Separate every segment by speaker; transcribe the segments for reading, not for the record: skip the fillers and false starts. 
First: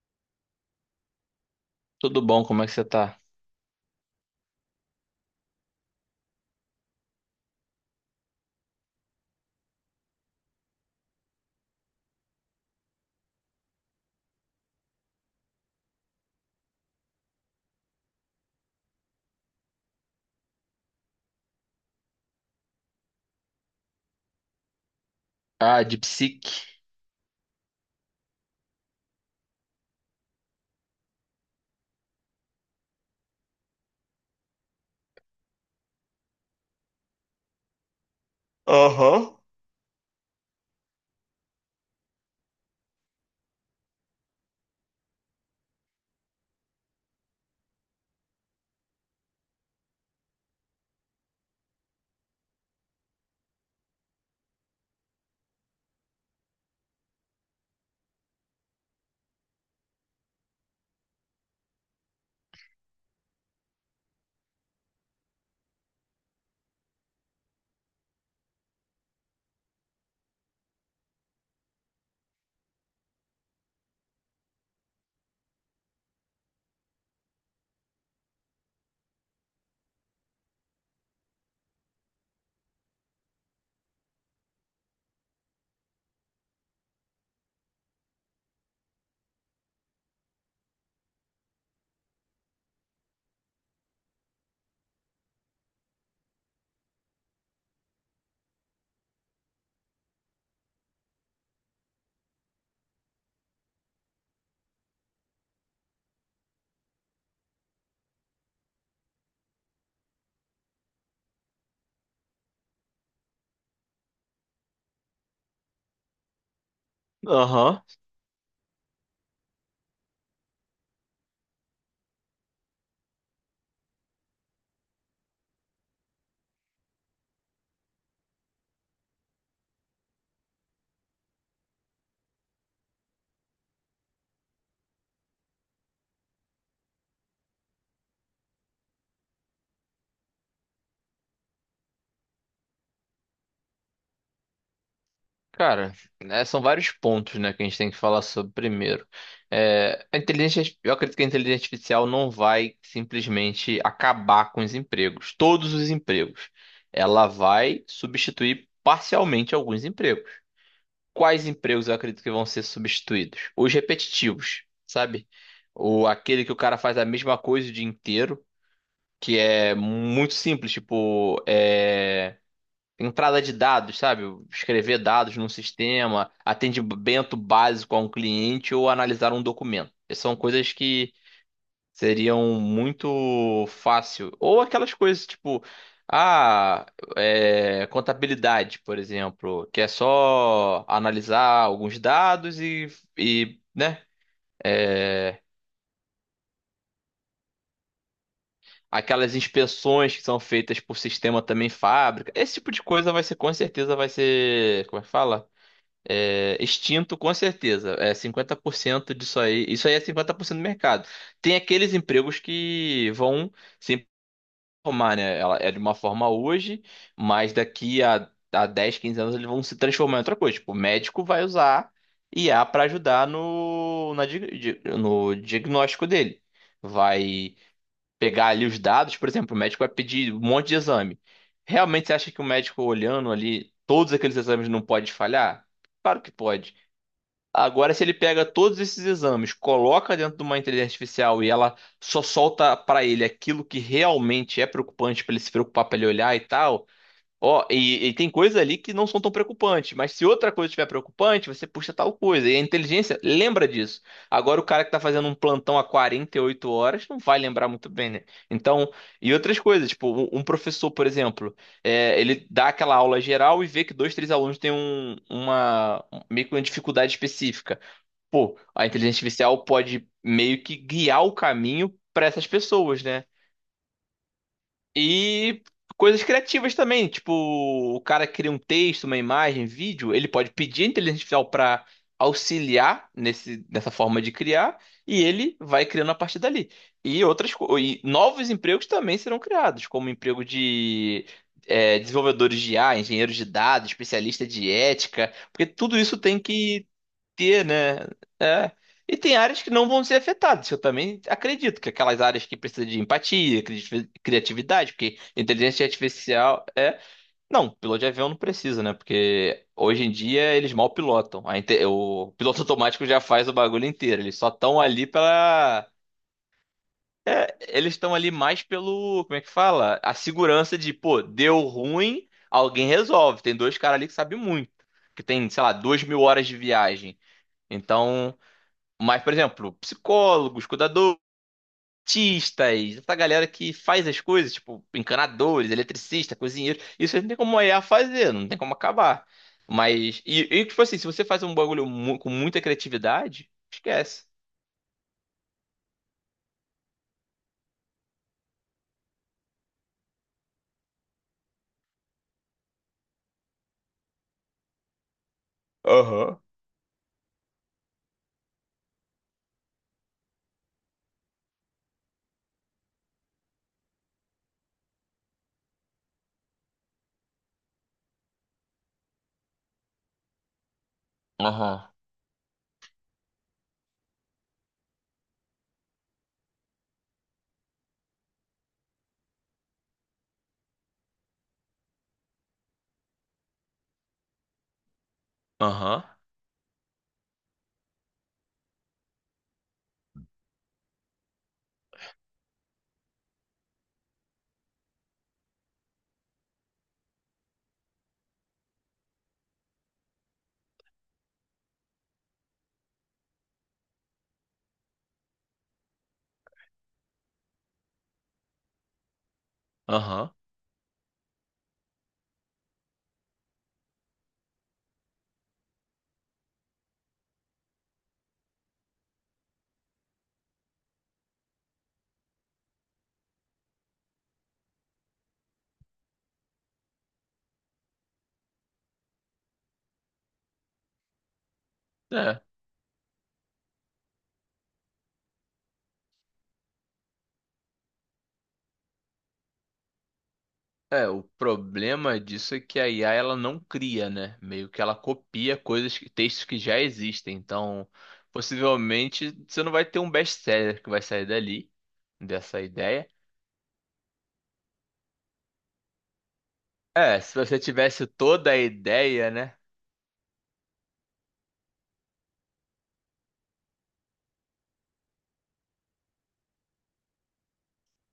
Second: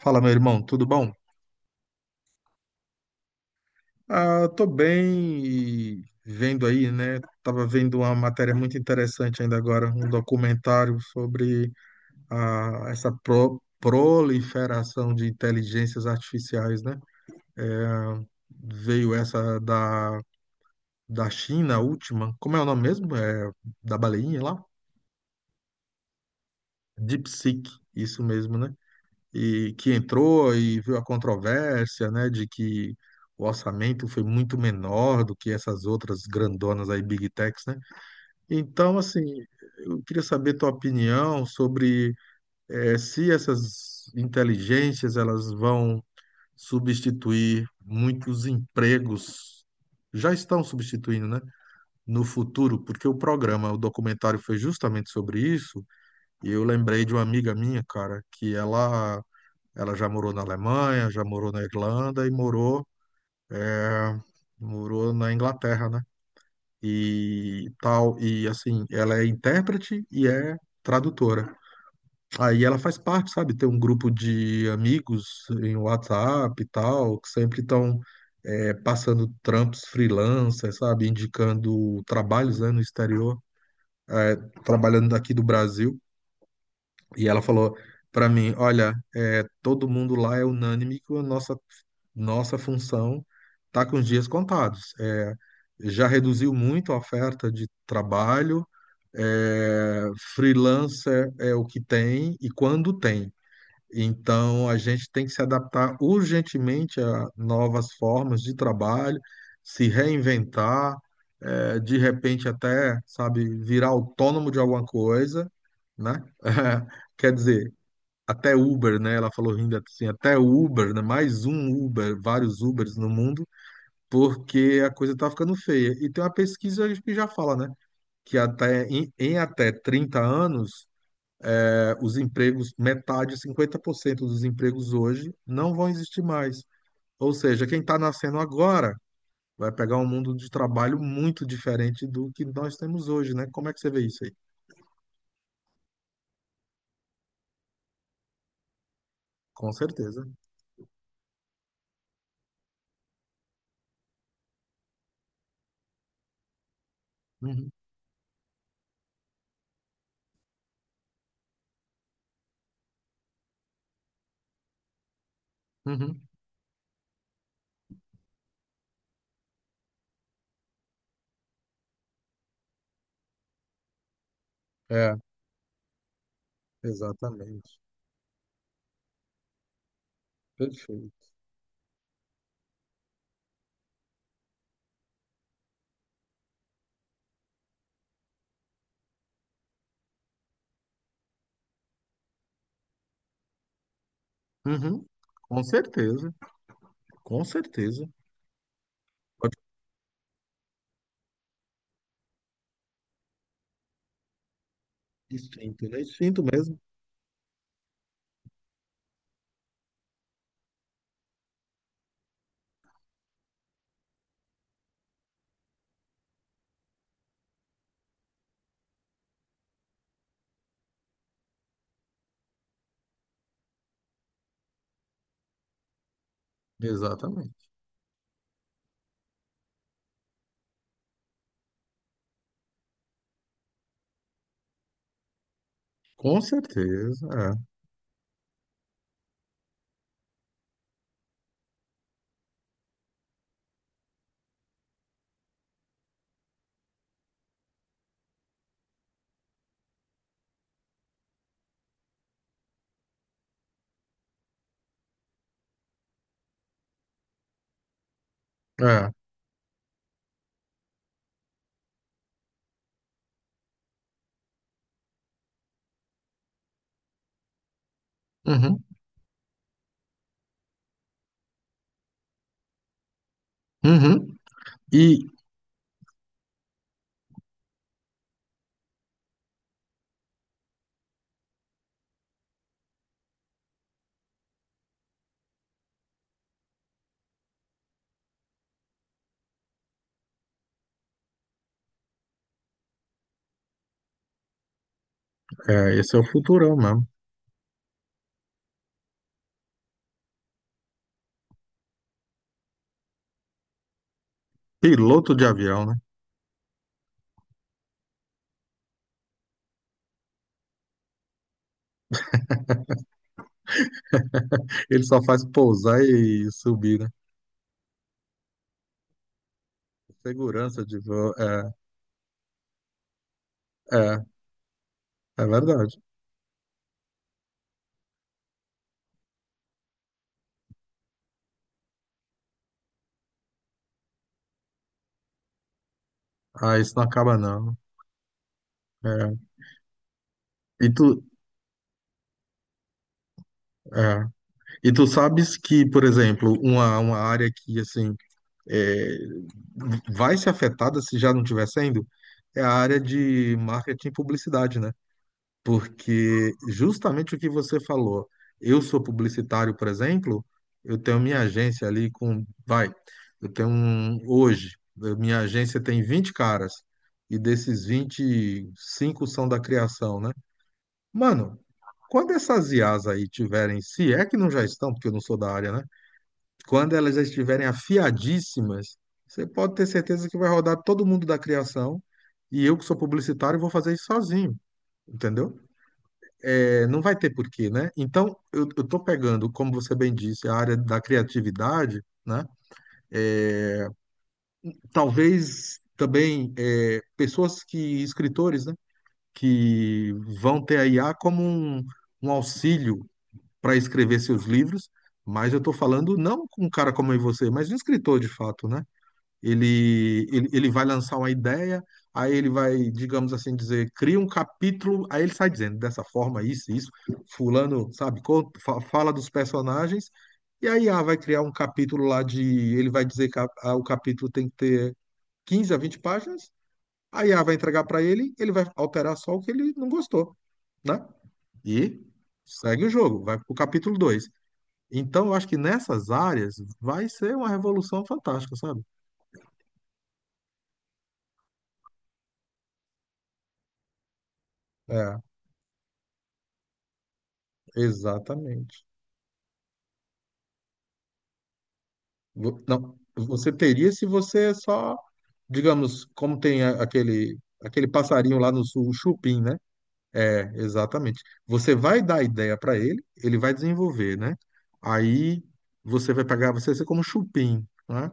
Speaker 1: Fala, meu irmão, tudo bom?
Speaker 2: Tudo bom? Como é que você tá?
Speaker 1: Tô bem e vendo aí, né? Tava vendo uma matéria muito interessante ainda agora, um documentário sobre essa proliferação de inteligências artificiais, né? Veio essa da China, a última. Como é o nome mesmo? Da baleinha lá?
Speaker 2: Ah, de psique.
Speaker 1: DeepSeek, isso mesmo, né? E que entrou e viu a controvérsia, né, de que o orçamento foi muito menor do que essas outras grandonas aí, Big Techs, né? Então, assim,
Speaker 2: Aham.
Speaker 1: eu queria saber tua opinião sobre se essas inteligências elas vão substituir muitos empregos, já estão substituindo, né? No futuro, porque o programa, o documentário foi justamente sobre isso, e eu lembrei de uma amiga minha, cara, que ela já morou na Alemanha, já morou na Irlanda e é, morou na Inglaterra, né? E tal. E assim, ela é intérprete e é tradutora. Aí ela faz parte, sabe? Tem um grupo de amigos em WhatsApp e tal, que sempre estão passando trampos freelancer, sabe? Indicando trabalhos, né, no exterior, é, trabalhando daqui do Brasil. E ela falou para mim: Olha, é, todo mundo lá é unânime que nossa função está com os dias contados. Já reduziu muito a oferta de trabalho, é, freelancer é o que tem e quando tem. Então a gente tem que se adaptar urgentemente a novas formas de trabalho, se reinventar, é, de repente até, sabe, virar autônomo de alguma coisa, né? Quer dizer,
Speaker 2: Aham.
Speaker 1: até Uber, né? Ela falou rindo assim, até Uber, né? Mais um Uber, vários Ubers no mundo, porque a coisa tá ficando feia. E tem uma pesquisa que já fala, né? Que até em, em até 30 anos, os empregos, metade, 50% dos empregos hoje não vão existir mais. Ou seja, quem está nascendo agora vai pegar um mundo de trabalho muito diferente do que nós temos hoje, né? Como é que você vê isso aí?
Speaker 2: Cara, né, são vários pontos, né, que a gente tem que falar sobre primeiro.
Speaker 1: Com
Speaker 2: É, a
Speaker 1: certeza.
Speaker 2: inteligência, eu acredito que a inteligência artificial não vai simplesmente acabar com os empregos, todos os empregos. Ela
Speaker 1: Uhum,
Speaker 2: vai substituir parcialmente alguns empregos. Quais empregos eu acredito que vão ser substituídos? Os repetitivos, sabe? O,
Speaker 1: uhum.
Speaker 2: aquele que o cara faz a mesma coisa o dia inteiro. Que é muito simples, tipo, é, entrada de dados, sabe? Escrever
Speaker 1: É,
Speaker 2: dados num sistema, atendimento
Speaker 1: exatamente.
Speaker 2: básico a um cliente ou analisar um documento. Essas são coisas que
Speaker 1: Perfeito.
Speaker 2: seriam muito fácil. Ou aquelas coisas tipo, ah, é, contabilidade, por exemplo, que é só analisar alguns dados e né?
Speaker 1: Uhum.
Speaker 2: É,
Speaker 1: Com certeza, com certeza.
Speaker 2: aquelas
Speaker 1: Pode
Speaker 2: inspeções que são feitas por sistema também fábrica. Esse tipo de coisa vai ser, com certeza, vai ser, como é que
Speaker 1: ser
Speaker 2: fala?
Speaker 1: instinto, né? Instinto
Speaker 2: É,
Speaker 1: mesmo.
Speaker 2: extinto, com certeza. É 50% disso aí. Isso aí é 50% do mercado. Tem aqueles empregos que vão se formar, né? Ela é de uma forma hoje, mas daqui a 10 15 anos eles vão se transformar em outra coisa. Tipo, o médico vai usar IA para ajudar no, na, no diagnóstico dele. Vai
Speaker 1: Exatamente.
Speaker 2: pegar ali os dados, por exemplo, o médico vai pedir um monte de exame. Realmente você acha que o médico olhando ali todos aqueles exames não pode falhar? Claro que
Speaker 1: Com
Speaker 2: pode.
Speaker 1: certeza,
Speaker 2: Agora, se ele pega todos esses exames, coloca dentro de uma inteligência artificial e ela só solta para ele aquilo que realmente é preocupante para ele se preocupar, para ele olhar e tal, ó, e tem coisas ali que não são tão preocupantes, mas se outra coisa estiver preocupante, você puxa tal coisa. E a inteligência lembra disso. Agora, o cara que tá fazendo um plantão há 48 horas não vai lembrar muito bem, né?
Speaker 1: é.
Speaker 2: Então,
Speaker 1: É.
Speaker 2: e outras coisas, tipo, um professor, por exemplo, é, ele dá aquela aula geral e vê que dois, três alunos têm um, uma, meio que uma dificuldade específica. Pô,
Speaker 1: Uhum.
Speaker 2: a inteligência artificial pode meio que guiar o caminho para essas pessoas, né?
Speaker 1: Uhum. E
Speaker 2: E coisas criativas também, tipo, o cara cria um texto, uma imagem, vídeo, ele pode pedir a inteligência artificial para auxiliar nesse, nessa forma de criar, e ele vai criando a partir dali. E e novos empregos também serão criados, como emprego de é, desenvolvedores de IA, engenheiros de dados, especialista de ética, porque
Speaker 1: é,
Speaker 2: tudo
Speaker 1: esse
Speaker 2: isso
Speaker 1: é o
Speaker 2: tem
Speaker 1: futurão
Speaker 2: que
Speaker 1: mesmo.
Speaker 2: ter, né? É. E tem áreas que não vão ser afetadas. Eu também acredito que aquelas áreas que precisam de empatia, criatividade, porque
Speaker 1: Piloto de
Speaker 2: inteligência
Speaker 1: avião, né?
Speaker 2: artificial é. Não, piloto de avião não precisa, né? Porque hoje em dia eles mal pilotam. O piloto automático já faz o bagulho inteiro. Eles só estão
Speaker 1: Ele
Speaker 2: ali
Speaker 1: só faz
Speaker 2: pela.
Speaker 1: pousar e subir, né?
Speaker 2: Eles estão ali mais pelo. Como é que fala? A segurança
Speaker 1: Segurança
Speaker 2: de,
Speaker 1: de
Speaker 2: pô,
Speaker 1: voo.
Speaker 2: deu
Speaker 1: É,
Speaker 2: ruim, alguém resolve. Tem dois caras ali que
Speaker 1: é,
Speaker 2: sabem muito. Que
Speaker 1: é
Speaker 2: tem, sei lá,
Speaker 1: verdade.
Speaker 2: 2.000 horas de viagem. Então. Mas, por exemplo, psicólogos, cuidadores, artistas, essa galera que faz as coisas, tipo encanadores, eletricista,
Speaker 1: Ah,
Speaker 2: cozinheiro,
Speaker 1: isso não
Speaker 2: isso aí não
Speaker 1: acaba
Speaker 2: tem como a
Speaker 1: não.
Speaker 2: IA fazer, não tem como acabar.
Speaker 1: É.
Speaker 2: Mas, e tipo
Speaker 1: E
Speaker 2: assim,
Speaker 1: tu,
Speaker 2: se você faz um bagulho com muita criatividade,
Speaker 1: é.
Speaker 2: esquece.
Speaker 1: E tu sabes que, por exemplo, uma área que, assim, é, vai ser afetada se já não estiver sendo, é a área de marketing e publicidade, né?
Speaker 2: Aham.
Speaker 1: Porque justamente o que você falou, eu sou publicitário, por exemplo, eu tenho minha agência ali com, vai, eu tenho um, hoje, eu- minha agência tem 20 caras, e desses 20, 5 são da criação, né? Mano,
Speaker 2: Aham,
Speaker 1: quando essas IAs aí tiverem, se é que não já estão, porque eu não sou da área, né? Quando elas já estiverem afiadíssimas, você pode ter certeza que vai rodar todo mundo da criação. E eu, que sou publicitário, vou fazer isso sozinho, entendeu?
Speaker 2: aham,
Speaker 1: É, não vai ter porquê, né? Então, eu tô pegando, como você bem disse, a área da criatividade, né? Talvez também é, pessoas que, escritores, né? Que vão ter a IA como um auxílio para escrever seus livros, mas eu tô falando não com um cara como eu e você, mas de um escritor de fato, né? Ele,
Speaker 2: aham.
Speaker 1: ele, ele vai lançar uma ideia, aí ele vai, digamos assim, dizer, cria um capítulo, aí ele sai dizendo dessa forma, isso, fulano, sabe, co- fa- fala dos personagens, e aí ah, vai criar um capítulo lá de, ele vai dizer que a- o capítulo tem que ter 15 a 20 páginas, aí a vai entregar para ele, ele vai alterar só o que ele não gostou, né? E
Speaker 2: É.
Speaker 1: segue o jogo, vai pro capítulo 2. Então, eu acho que nessas áreas vai ser uma revolução fantástica, sabe?
Speaker 2: É, o problema disso é que a IA ela não cria, né? Meio que ela
Speaker 1: É,
Speaker 2: copia coisas, textos que já existem. Então,
Speaker 1: exatamente.
Speaker 2: possivelmente você não vai ter um best-seller que vai sair dali, dessa
Speaker 1: Vo- Não,
Speaker 2: ideia.
Speaker 1: você teria se você é só, digamos, como tem a-
Speaker 2: É, se
Speaker 1: aquele
Speaker 2: você
Speaker 1: aquele
Speaker 2: tivesse
Speaker 1: passarinho
Speaker 2: toda
Speaker 1: lá
Speaker 2: a
Speaker 1: no sul, o
Speaker 2: ideia,
Speaker 1: chupim,
Speaker 2: né?
Speaker 1: né? É, exatamente. Você vai dar a ideia para ele, ele vai desenvolver, né? Aí você vai pegar, você vai ser como chupim, né?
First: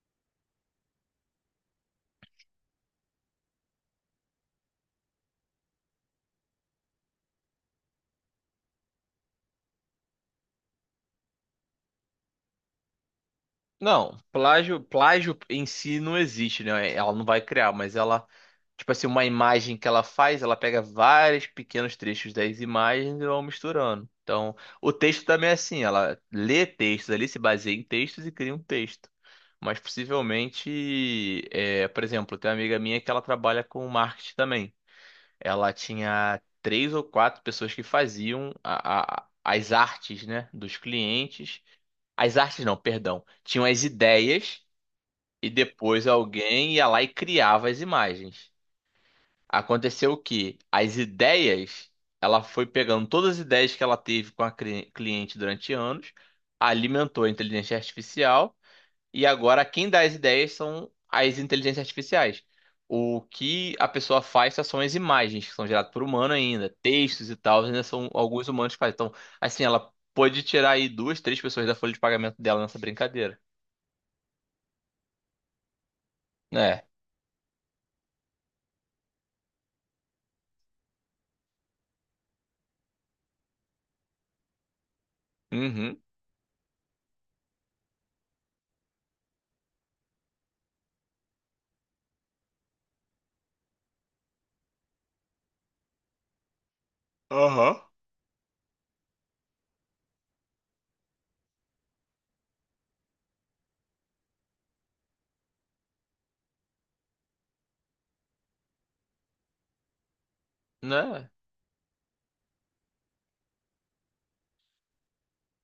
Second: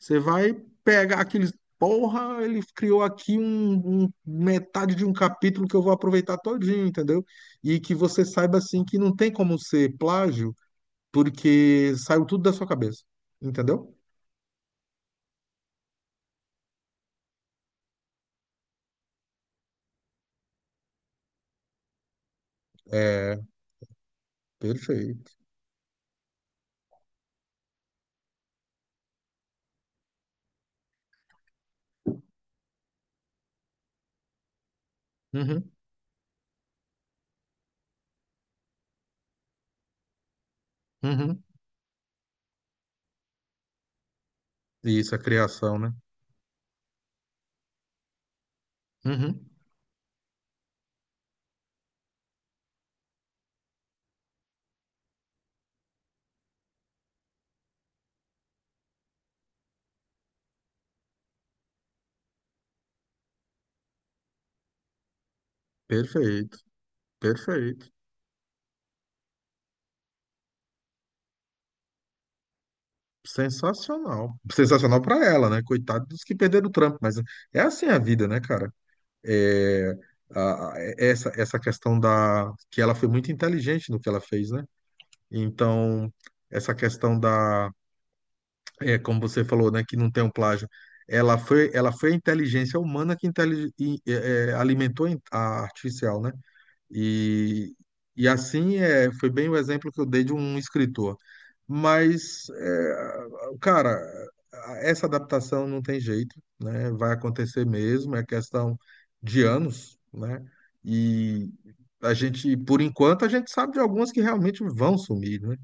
Speaker 1: Você vai pegar aqueles, porra, ele criou aqui um, um- metade de um capítulo que eu vou aproveitar todinho, entendeu? E que você saiba assim que não tem como ser plágio, porque saiu tudo da sua cabeça, entendeu?
Speaker 2: Não, plágio em si não existe, né? Ela não vai criar, mas ela, tipo assim, uma imagem que ela faz, ela pega vários pequenos trechos das imagens e
Speaker 1: É,
Speaker 2: vai misturando. Então, o texto
Speaker 1: perfeito.
Speaker 2: também é assim, ela lê textos ali, se baseia em textos e cria um texto. Mas possivelmente, é, por exemplo, tem uma amiga minha que ela trabalha com marketing também.
Speaker 1: Uhum,
Speaker 2: Ela tinha três ou quatro pessoas que faziam as artes, né, dos
Speaker 1: uhum,
Speaker 2: clientes. As artes não, perdão. Tinham as ideias
Speaker 1: Isso, a
Speaker 2: e
Speaker 1: criação, né?
Speaker 2: depois alguém ia lá e criava as imagens.
Speaker 1: Uhum.
Speaker 2: Aconteceu que as ideias, ela foi pegando todas as ideias que ela teve com a cliente durante anos, alimentou a inteligência artificial e agora quem dá as ideias são as inteligências artificiais. O que a pessoa faz só são as imagens que são geradas por humano
Speaker 1: Perfeito,
Speaker 2: ainda, textos e tal, ainda
Speaker 1: perfeito.
Speaker 2: são alguns humanos que fazem. Então, assim, ela pode tirar aí duas, três pessoas da folha de pagamento dela nessa brincadeira.
Speaker 1: Sensacional. Sensacional pra ela, né? Coitado dos que perderam o
Speaker 2: É.
Speaker 1: trampo, mas é assim a vida, né, cara? É, a- é, essa questão da... que ela foi muito inteligente no que ela fez, né?
Speaker 2: Uhum.
Speaker 1: Então, essa questão da... é, como você falou, né, que não tem um plágio. Ela foi a inteligência humana que é, alimentou a artificial, né? E,
Speaker 2: Aham.
Speaker 1: e assim é, foi bem o exemplo que eu dei de um escritor. Mas, é, cara, essa adaptação não tem jeito, né? Vai acontecer mesmo, é questão de anos, né?
Speaker 2: Né?
Speaker 1: E a gente, por enquanto, a gente sabe de algumas que realmente vão sumir, né?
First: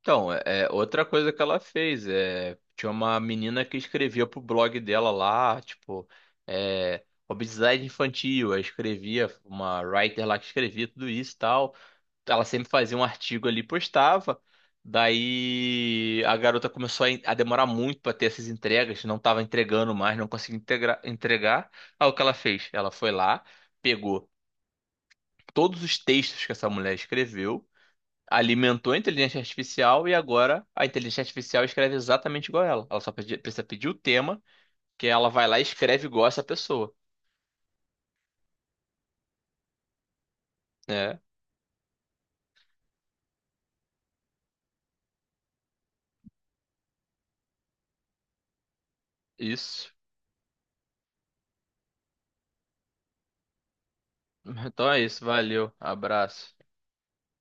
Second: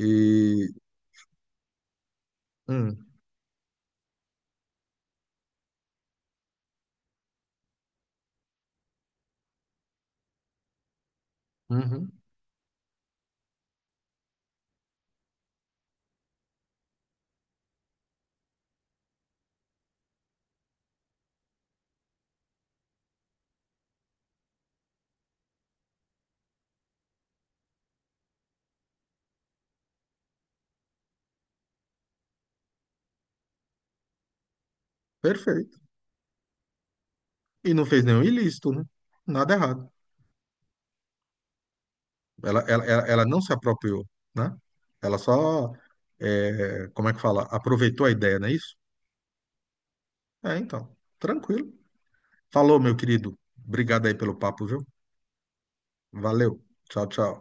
Speaker 2: Então, é, é outra coisa que ela fez é tinha
Speaker 1: hum,
Speaker 2: uma menina que escrevia pro blog dela lá, tipo, é, obesidade infantil, aí escrevia uma writer lá que escrevia tudo isso e tal.
Speaker 1: uhum,
Speaker 2: Ela sempre fazia um artigo ali, e postava. Daí a garota começou a, a demorar muito para ter essas entregas, não estava entregando mais, não conseguia entregar. Aí o que ela fez? Ela foi lá, pegou todos os textos que essa mulher escreveu, alimentou a inteligência artificial e agora a inteligência artificial escreve exatamente igual a ela. Ela só precisa pedir o tema, que ela vai lá e
Speaker 1: perfeito.
Speaker 2: escreve igual essa pessoa.
Speaker 1: E não fez nenhum ilícito, né? Nada errado.
Speaker 2: É,
Speaker 1: Ela ela não se apropriou, né? Ela só, é, como é que fala? Aproveitou a ideia, não é isso?
Speaker 2: isso.
Speaker 1: É, então, tranquilo. Falou, meu querido. Obrigado aí pelo papo, viu?
Speaker 2: Então é isso, valeu,
Speaker 1: Valeu.
Speaker 2: abraço.
Speaker 1: Tchau, tchau.